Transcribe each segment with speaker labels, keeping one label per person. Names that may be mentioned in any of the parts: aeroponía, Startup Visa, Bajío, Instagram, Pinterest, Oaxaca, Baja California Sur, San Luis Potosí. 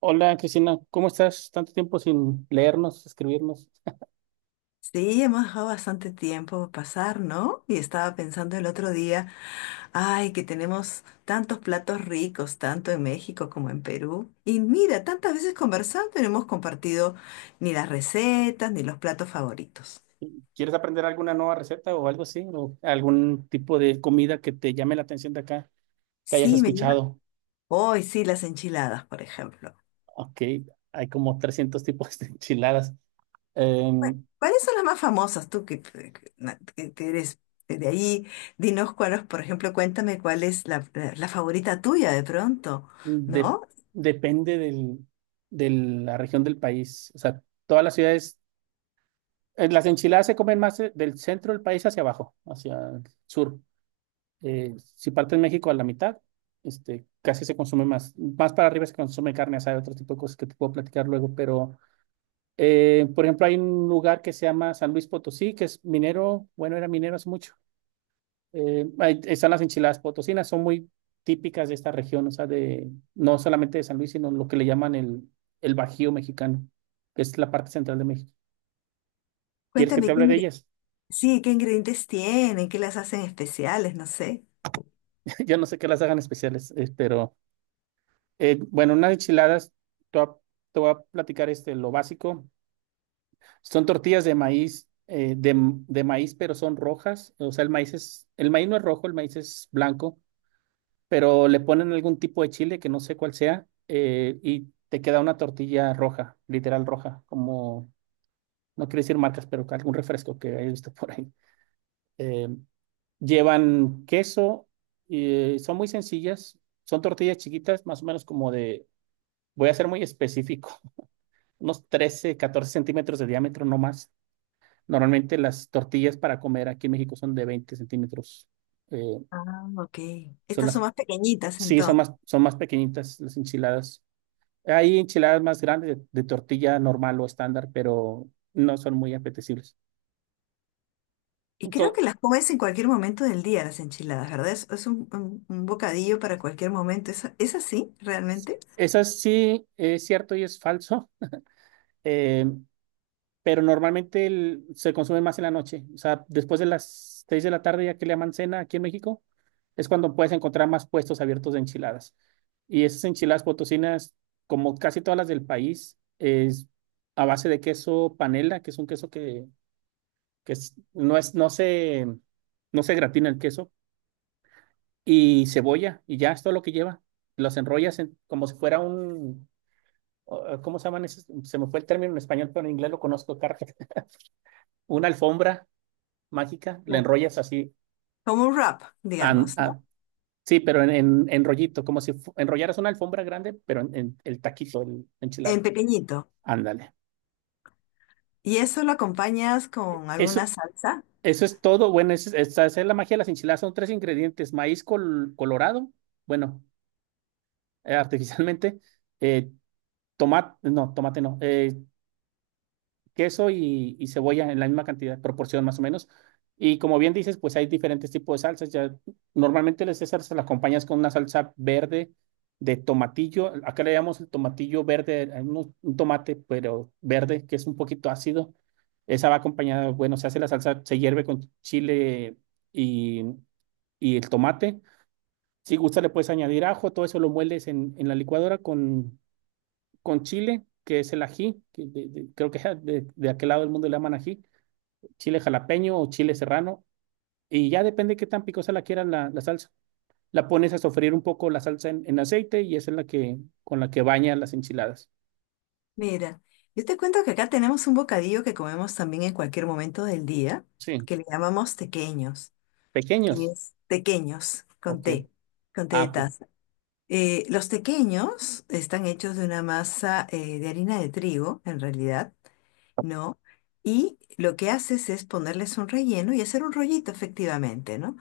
Speaker 1: Hola Cristina, ¿cómo estás? Tanto tiempo sin leernos, escribirnos.
Speaker 2: Sí, hemos dejado bastante tiempo pasar, ¿no? Y estaba pensando el otro día, ay, que tenemos tantos platos ricos, tanto en México como en Perú. Y mira, tantas veces conversando y no hemos compartido ni las recetas ni los platos favoritos.
Speaker 1: ¿Quieres aprender alguna nueva receta o algo así? ¿O algún tipo de comida que te llame la atención de acá, que hayas
Speaker 2: Sí, me llama.
Speaker 1: escuchado?
Speaker 2: Hoy sí, las enchiladas, por ejemplo.
Speaker 1: Ok, hay como 300 tipos de enchiladas.
Speaker 2: Bueno,
Speaker 1: Em,
Speaker 2: ¿cuáles son las más famosas, tú que eres de ahí? Dinos cuáles, por ejemplo, cuéntame cuál es la favorita tuya de pronto,
Speaker 1: de-
Speaker 2: ¿no?
Speaker 1: Depende de la región del país. O sea, todas las ciudades, las enchiladas se comen más del centro del país hacia abajo, hacia el sur. Si partes México a la mitad, casi se consume más. Más para arriba se consume carne asada, otro tipo de cosas que te puedo platicar luego, pero, por ejemplo, hay un lugar que se llama San Luis Potosí, que es minero, bueno, era minero hace mucho. Ahí están las enchiladas potosinas, son muy típicas de esta región, o sea, no solamente de San Luis, sino lo que le llaman el Bajío mexicano, que es la parte central de México. ¿Quieres que te
Speaker 2: Cuéntame
Speaker 1: hable de
Speaker 2: qué.
Speaker 1: ellas?
Speaker 2: Sí, ¿qué ingredientes tienen? ¿Qué las hacen especiales? No sé.
Speaker 1: Yo no sé qué las hagan especiales. Bueno, unas enchiladas, te voy a, te voy a platicar lo básico. Son tortillas de maíz, de maíz, pero son rojas. O sea, el maíz no es rojo, el maíz es blanco, pero le ponen algún tipo de chile que no sé cuál sea, y te queda una tortilla roja, literal roja, como, no quiero decir marcas, pero algún refresco que he visto por ahí. Eh, Llevan queso, y son muy sencillas, son tortillas chiquitas, más o menos como voy a ser muy específico. Unos 13 14 centímetros de diámetro, no más. Normalmente las tortillas para comer aquí en México son de 20 centímetros. Eh,
Speaker 2: Ah, ok.
Speaker 1: son
Speaker 2: Estas
Speaker 1: las,
Speaker 2: son más pequeñitas
Speaker 1: sí,
Speaker 2: entonces.
Speaker 1: son más pequeñitas las enchiladas. Hay enchiladas más grandes de tortilla normal o estándar, pero no son muy apetecibles.
Speaker 2: Y creo
Speaker 1: Entonces,
Speaker 2: que las comes en cualquier momento del día, las enchiladas, ¿verdad? Es un bocadillo para cualquier momento. ¿Es así realmente?
Speaker 1: eso sí es cierto y es falso. Eh, pero normalmente se consume más en la noche. O sea, después de las 6 de la tarde, ya que le llaman cena aquí en México, es cuando puedes encontrar más puestos abiertos de enchiladas. Y esas enchiladas potosinas, como casi todas las del país, es a base de queso panela, que es un queso que, no es, no se gratina el queso, y cebolla, y ya es todo lo que lleva. Los enrollas como si fuera un, ¿cómo se llaman esos? Se me fue el término en español, pero en inglés lo conozco: carpet. Una alfombra mágica, la
Speaker 2: Claro.
Speaker 1: enrollas así.
Speaker 2: Como un wrap,
Speaker 1: an-
Speaker 2: digamos,
Speaker 1: a-
Speaker 2: ¿no?
Speaker 1: sí, pero en rollito, como si enrollaras una alfombra grande, pero en el taquito, el
Speaker 2: En
Speaker 1: enchilada.
Speaker 2: pequeñito.
Speaker 1: Ándale.
Speaker 2: ¿Y eso lo acompañas con alguna
Speaker 1: Eso,
Speaker 2: salsa?
Speaker 1: eso es todo. Bueno, esa es la magia de las enchiladas. Son tres ingredientes: maíz colorado, bueno, artificialmente, eh, tomate no, queso y cebolla en la misma cantidad, proporción más o menos. Y como bien dices, pues hay diferentes tipos de salsas. Ya, normalmente las César las acompañas con una salsa verde de tomatillo. Acá le llamamos el tomatillo verde, no, un tomate, pero verde, que es un poquito ácido. Esa va acompañada, bueno, se hace la salsa, se hierve con chile y, y el tomate. Si gusta, le puedes añadir ajo, todo eso lo mueles en la licuadora con chile, que es el ají, creo que de aquel lado del mundo le llaman ají, chile jalapeño o chile serrano, y ya depende qué tan picosa la quieran la salsa. La pones a sofreír un poco la salsa en aceite y esa es con la que baña las enchiladas.
Speaker 2: Mira, yo te cuento que acá tenemos un bocadillo que comemos también en cualquier momento del día,
Speaker 1: Sí,
Speaker 2: que le llamamos tequeños, que
Speaker 1: pequeños.
Speaker 2: es tequeños
Speaker 1: Ok.
Speaker 2: con té de
Speaker 1: Ah, ok.
Speaker 2: taza. Los tequeños están hechos de una masa de harina de trigo, en realidad, ¿no? Y lo que haces es ponerles un relleno y hacer un rollito, efectivamente, ¿no?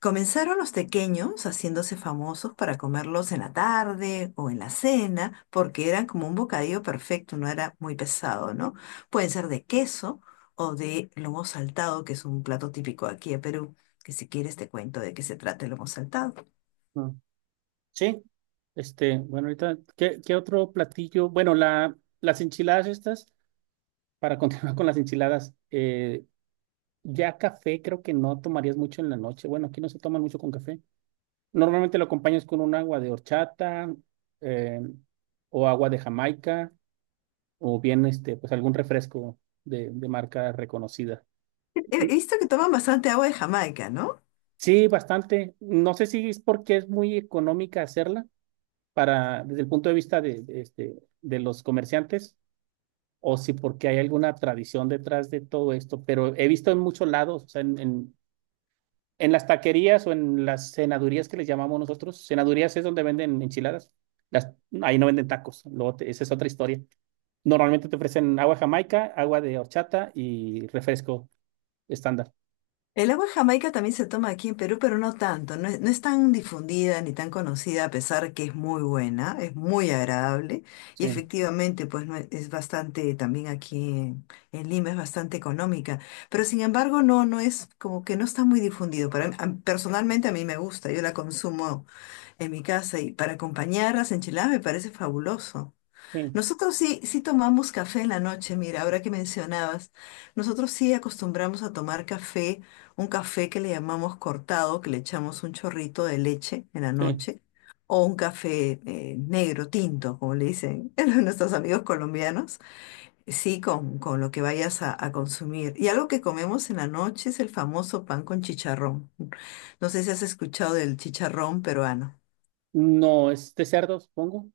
Speaker 2: Comenzaron los pequeños haciéndose famosos para comerlos en la tarde o en la cena, porque eran como un bocadillo perfecto, no era muy pesado, ¿no? Pueden ser de queso o de lomo saltado, que es un plato típico aquí de Perú, que si quieres te cuento de qué se trata el lomo saltado.
Speaker 1: Mm, sí. Este, bueno, ahorita, ¿qué otro platillo? Bueno, las enchiladas estas, para continuar con las enchiladas, ya café creo que no tomarías mucho en la noche. Bueno, aquí no se toman mucho con café. Normalmente lo acompañas con un agua de horchata eh, o agua de Jamaica o bien pues algún refresco de marca reconocida.
Speaker 2: He
Speaker 1: Mm,
Speaker 2: visto que toman bastante agua de Jamaica, ¿no?
Speaker 1: sí, bastante. No sé si es porque es muy económica hacerla desde el punto de vista de los comerciantes o si porque hay alguna tradición detrás de todo esto, pero he visto en muchos lados, o sea, en las taquerías o en las cenadurías que les llamamos nosotros, cenadurías es donde venden enchiladas. Las, Ahí no venden tacos, luego esa es otra historia. Normalmente te ofrecen agua jamaica, agua de horchata y refresco estándar.
Speaker 2: El agua de Jamaica también se toma aquí en Perú, pero no tanto. No es tan difundida ni tan conocida, a pesar que es muy buena, es muy agradable. Y
Speaker 1: Sí,
Speaker 2: efectivamente, pues no es, es bastante, también aquí en Lima es bastante económica. Pero sin embargo, no es como que no está muy difundido. Para mí- a- personalmente a mí me gusta, yo la consumo en mi casa, y para acompañar las enchiladas me parece fabuloso.
Speaker 1: sí,
Speaker 2: Nosotros sí, sí tomamos café en la noche. Mira, ahora que mencionabas, nosotros sí acostumbramos a tomar café, un café que le llamamos cortado, que le echamos un chorrito de leche en la
Speaker 1: sí.
Speaker 2: noche, o un café negro, tinto, como le dicen nuestros amigos colombianos, sí, con lo que vayas a consumir. Y algo que comemos en la noche es el famoso pan con chicharrón. No sé si has escuchado del chicharrón peruano.
Speaker 1: No, es de cerdo, supongo.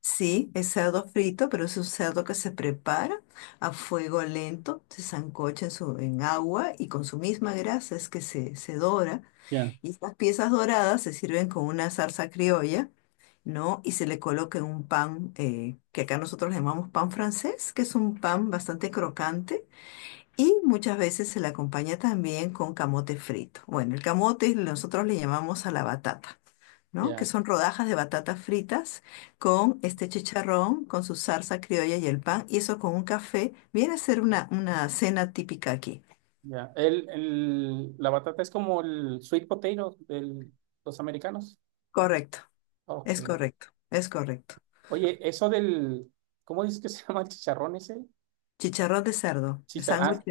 Speaker 2: Sí, es cerdo frito, pero es un cerdo que se prepara a fuego lento, se sancocha en, su, en agua, y con su misma grasa es que se dora.
Speaker 1: Ya,
Speaker 2: Y estas piezas doradas se sirven con una salsa criolla, ¿no? Y se le coloca en un pan que acá nosotros le llamamos pan francés, que es un pan bastante crocante. Y muchas veces se le acompaña también con camote frito. Bueno, el camote nosotros le llamamos a la batata, ¿no? Que
Speaker 1: ya,
Speaker 2: son rodajas de batatas fritas con este chicharrón, con su salsa criolla y el pan, y eso con un café, viene a ser una cena típica aquí.
Speaker 1: ya. La batata es como el sweet potato de los americanos.
Speaker 2: Correcto,
Speaker 1: Ok.
Speaker 2: es correcto, es correcto.
Speaker 1: Oye, eso ¿cómo dices que se llama el chicharrón ese?
Speaker 2: Chicharrón de cerdo, el
Speaker 1: Chicharrón.
Speaker 2: sándwich,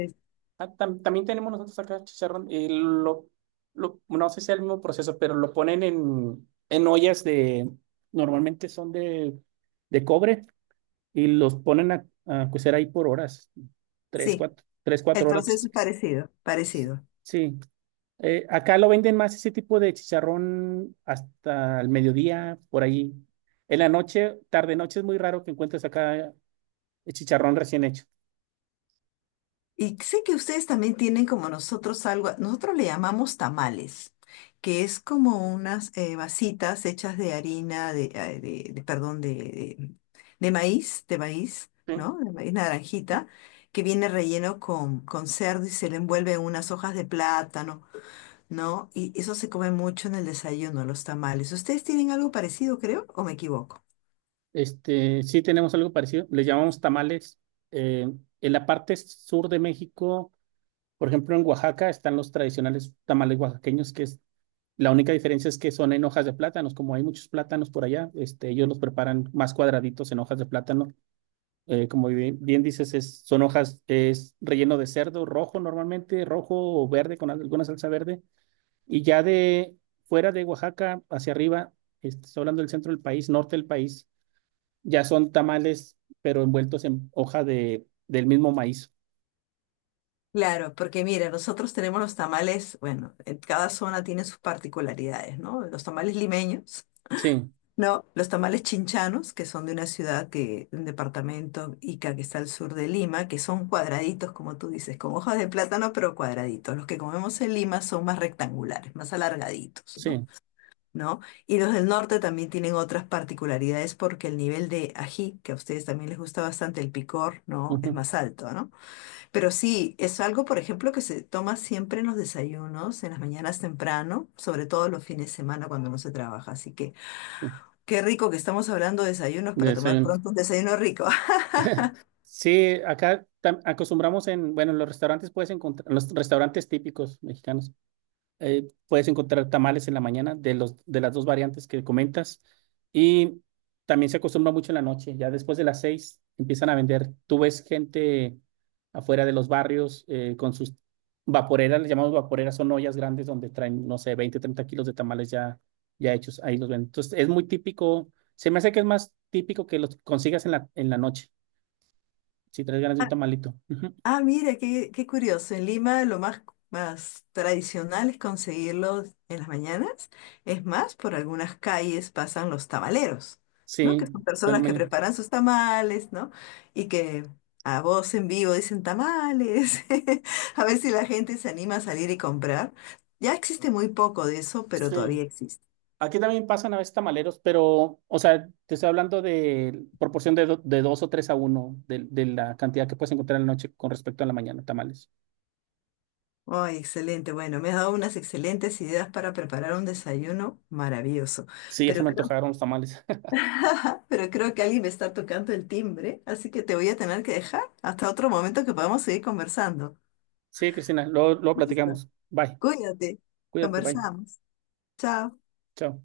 Speaker 1: Ah, también tenemos nosotros acá chicharrón. No sé si es el mismo proceso, pero lo ponen en ollas normalmente son de cobre y los ponen a cocer ahí por horas, 3,
Speaker 2: sí,
Speaker 1: 4, 3,
Speaker 2: el
Speaker 1: 4
Speaker 2: proceso
Speaker 1: horas.
Speaker 2: es parecido,
Speaker 1: Pues,
Speaker 2: parecido.
Speaker 1: sí. Acá lo venden más ese tipo de chicharrón hasta el mediodía, por ahí. En la noche, tarde noche es muy raro que encuentres acá el chicharrón recién hecho.
Speaker 2: Y sé que ustedes también tienen como nosotros algo, nosotros le llamamos tamales, que es como unas vasitas hechas de harina, de, perdón, de maíz, ¿no? De maíz naranjita, que viene relleno con cerdo y se le envuelve en unas hojas de plátano, ¿no? Y eso se come mucho en el desayuno, los tamales. ¿Ustedes tienen algo parecido, creo, o me equivoco?
Speaker 1: Sí tenemos algo parecido, les llamamos tamales. Eh, en la parte sur de México, por ejemplo, en Oaxaca están los tradicionales tamales oaxaqueños, que es la única diferencia es que son en hojas de plátanos, como hay muchos plátanos por allá, ellos los preparan más cuadraditos en hojas de plátano. Como bien dices, son hojas, es relleno de cerdo rojo normalmente, rojo o verde con alguna salsa verde. Y ya de fuera de Oaxaca hacia arriba, estoy hablando del centro del país, norte del país ya son tamales, pero envueltos en hoja del mismo maíz.
Speaker 2: Claro, porque mira, nosotros tenemos los tamales, bueno, en cada zona tiene sus particularidades, ¿no? Los tamales limeños,
Speaker 1: Sí,
Speaker 2: ¿no? Los tamales chinchanos, que son de una ciudad que, un departamento Ica que está al sur de Lima, que son cuadraditos, como tú dices, con hojas de plátano, pero cuadraditos. Los que comemos en Lima son más rectangulares, más alargaditos, ¿no?
Speaker 1: sí.
Speaker 2: ¿No? Y los del norte también tienen otras particularidades porque el nivel de ají, que a ustedes también les gusta bastante el picor, ¿no? Es
Speaker 1: Ujú,
Speaker 2: más alto, ¿no? Pero sí, es algo, por ejemplo, que se toma siempre en los desayunos, en las mañanas temprano, sobre todo los fines de semana cuando no se trabaja. Así que
Speaker 1: sí,
Speaker 2: qué rico que estamos hablando de desayunos
Speaker 1: de
Speaker 2: para tomar
Speaker 1: desayuno.
Speaker 2: pronto un desayuno rico.
Speaker 1: Sí, acá acostumbramos bueno, en los restaurantes puedes encontrar, en los restaurantes típicos mexicanos, puedes encontrar tamales en la mañana de las dos variantes que comentas. Y también se acostumbra mucho en la noche. Ya después de las 6 empiezan a vender. Tú ves gente afuera de los barrios con sus vaporeras, les llamamos vaporeras, son ollas grandes donde traen, no sé, 20 30 kilos de tamales ya hechos. Ahí los venden. Entonces es muy típico. Se me hace que es más típico que los consigas en la noche, si traes ganas de un tamalito. Ujú.
Speaker 2: Ah, mira, qué, qué curioso. En Lima lo más, más tradicional es conseguirlo en las mañanas. Es más, por algunas calles pasan los tamaleros, ¿no? Que
Speaker 1: Sí,
Speaker 2: son
Speaker 1: de la
Speaker 2: personas que
Speaker 1: mañana.
Speaker 2: preparan sus tamales, ¿no? Y que a voz en vivo dicen tamales. A ver si la gente se anima a salir y comprar. Ya existe muy poco de eso, pero
Speaker 1: Sí.
Speaker 2: todavía existe.
Speaker 1: Aquí también pasan a veces tamaleros, pero, o sea, te estoy hablando de proporción de 2 o 3 a uno de la cantidad que puedes encontrar en la noche con respecto a la mañana, tamales.
Speaker 2: Ay, excelente. Bueno, me has dado unas excelentes ideas para preparar un desayuno maravilloso.
Speaker 1: Sí, ya se
Speaker 2: Pero
Speaker 1: me antojaron los tamales.
Speaker 2: pero creo que alguien me está tocando el timbre, así que te voy a tener que dejar hasta otro momento que podamos seguir conversando.
Speaker 1: Sí, Cristina, luego, luego
Speaker 2: Listo.
Speaker 1: platicamos. Bye,
Speaker 2: Cuídate.
Speaker 1: cuídate, bye.
Speaker 2: Conversamos. Chao.
Speaker 1: Chao.